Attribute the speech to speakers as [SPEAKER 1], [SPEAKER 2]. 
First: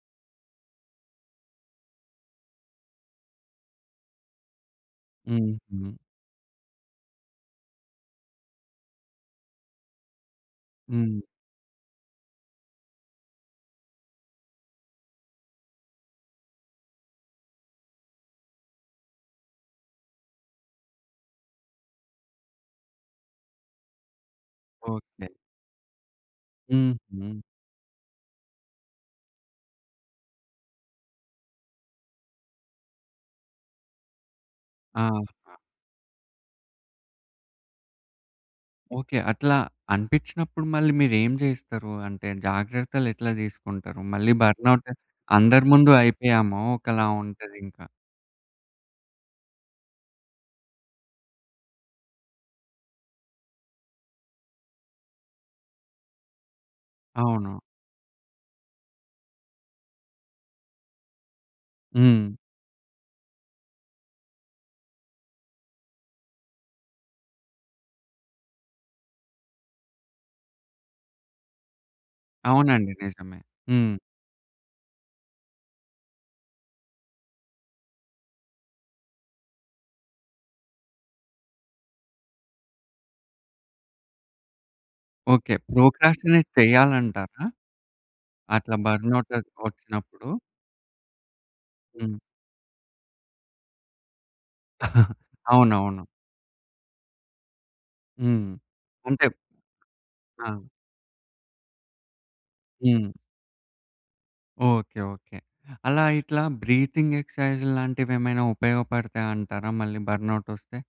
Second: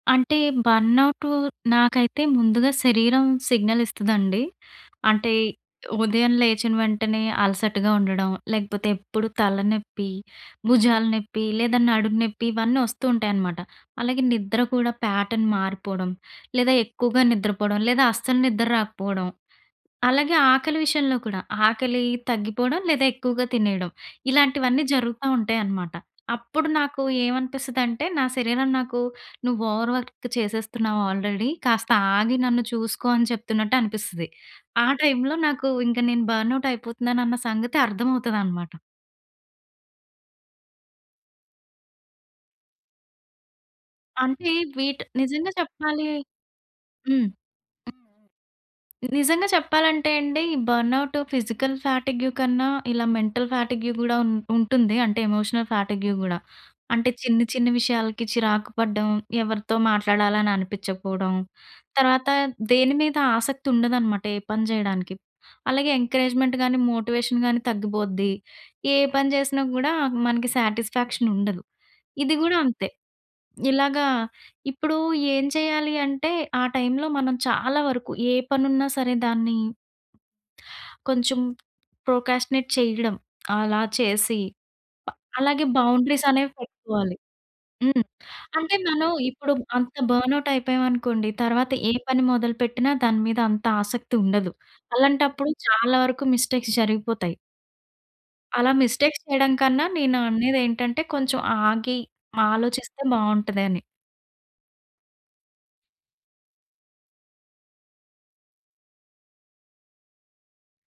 [SPEAKER 1] అంటే బర్న్అవుటు నాకైతే ముందుగా శరీరం సిగ్నల్ ఇస్తదండి. అంటే
[SPEAKER 2] హుహు.
[SPEAKER 1] ఉదయం లేచిన వెంటనే అలసటగా ఉండడం, లేకపోతే ఎప్పుడు తలనెప్పి, భుజాల
[SPEAKER 2] హ్మ్.
[SPEAKER 1] నెప్పి, లేదా నడుం నెప్పి ఇవన్నీ వస్తూ ఉంటాయనమాట. అలాగే నిద్ర కూడా ప్యాటర్న్ మారిపోవడం, లేదా ఎక్కువగా నిద్రపోవడం, లేదా అస్సలు నిద్ర రాకపోవడం. అలాగే ఆకలి విషయంలో కూడా ఆకలి తగ్గిపోవడం, లేదా ఎక్కువగా తినేయడం. ఇలాంటివన్నీ జరుగుతా
[SPEAKER 2] ఓకే.
[SPEAKER 1] ఉంటాయన్నమాట. అప్పుడు నాకు
[SPEAKER 2] హుహు.
[SPEAKER 1] ఏమనిపిస్తదంటే నా శరీరం నాకు నువ్వు ఓవర్ వర్క్ చేసేస్తున్నావు ఆల్రెడీ. కాస్త ఆగి నన్ను చూసుకో అని చెప్తున్నట్టు అనిపిస్తది. ఆ టైమ్‌లో
[SPEAKER 2] ఆహా!
[SPEAKER 1] నాకు ఇంక నేను బర్న్అవుట్ అయిపోతున్నాను అన్న సంగతి అర్థమవుతదన్నమాట.
[SPEAKER 2] ఓకే. అట్లా అనిపించినప్పుడు మళ్ళీ మీరేం చేస్తారు? అంటే జాగ్రత్తలు ఎట్లా తీసుకుంటారు? మళ్ళీ
[SPEAKER 1] అంటే
[SPEAKER 2] బర్న్అవుట్
[SPEAKER 1] వీటి నిజంగా
[SPEAKER 2] అందరి ముందు
[SPEAKER 1] చెప్పాలి.
[SPEAKER 2] అయిపోయాము ఒకలా
[SPEAKER 1] హ్మ్.‌‌
[SPEAKER 2] ఉంటది ఇంకా.
[SPEAKER 1] నిజంగా చెప్పాలంటే అండి. ఈ బర్న్అవుట్ ఫిజికల్ ఫ్యాటిగ్యూ కన్నా ఇలా మెంటల్ ఫ్యాటిగ్యూ గూడా ఉం ఉంటుంది అంటే ఎమోషనల్ ఫ్యాటిగ్యూ గూడా. అంటే చిన్న,
[SPEAKER 2] అవును.
[SPEAKER 1] చిన్న విషయాలకి చిరాకు పడడం, ఎవరితో మాట్లాడాలని అనిపించకపోవడం, తర్వాత
[SPEAKER 2] హ్మ్.
[SPEAKER 1] దేని మీద ఆసక్తి ఉండదనమాట ఏ పని చేయడానికి. అలాగే ఎంకరేజ్‌మెంట్ గానీ, మోటివేషన్ గానీ తగ్గిపోద్ది. ఏ పని చేసినా గూడా మనకి సాటిస్‌ఫాక్షన్ ఉండదు. ఇది గూడా అంతే.
[SPEAKER 2] అవునండి. నిజమే. హ్మ్.
[SPEAKER 1] ఇలాగా ఇప్పుడు ఏం చేయాలి అంటే ఆ టైమ్‌లో మనం చాలా వరకు ఏ పని ఉన్నా సరే దాన్ని కొంచెం ప్రోక్రాస్టినేట్ చేయడం. అలా చేసి, బ
[SPEAKER 2] ఓకే.
[SPEAKER 1] అలాగే బౌండరీస్
[SPEAKER 2] ప్రోక్రాస్టినేట్
[SPEAKER 1] అనేవి పెట్టుకోవాలి.
[SPEAKER 2] చెయ్యాలంటారా?
[SPEAKER 1] హ్మ్.
[SPEAKER 2] అట్లా
[SPEAKER 1] అంటే మనం
[SPEAKER 2] బర్న్అవుటక్
[SPEAKER 1] ఇప్పుడు అంత
[SPEAKER 2] వచ్చినప్పుడు
[SPEAKER 1] బర్న్అవుట్ అయిపోయామనుకోండి, తరువాత ఏ
[SPEAKER 2] హ్మ్.
[SPEAKER 1] పని మొదలుపెట్టిన దాని మీద అంత ఆసక్తి ఉండదు. అలాంటప్పుడు చాలా
[SPEAKER 2] అవునవును.
[SPEAKER 1] వరకు మిస్టేక్స్ జరిగిపోతాయి...
[SPEAKER 2] హ్మ్.
[SPEAKER 1] అలా మిస్టేక్స్
[SPEAKER 2] ఉంటాయి.
[SPEAKER 1] చేయడం కన్నా నేను అనేది
[SPEAKER 2] ఆ!
[SPEAKER 1] ఏంటంటే, కొంచెం ఆగి ఆలోచిస్తే
[SPEAKER 2] హ్మ్.
[SPEAKER 1] బావుంటదని.
[SPEAKER 2] ఓకే. ఓకే. అలా ఇట్లా బ్రీతింగ్ ఎక్సర్సైజ్ లాంటివి ఏమైనా ఉపయోగపడతాయంటారా? మళ్ళీ బర్న్అవుట్ వస్తే?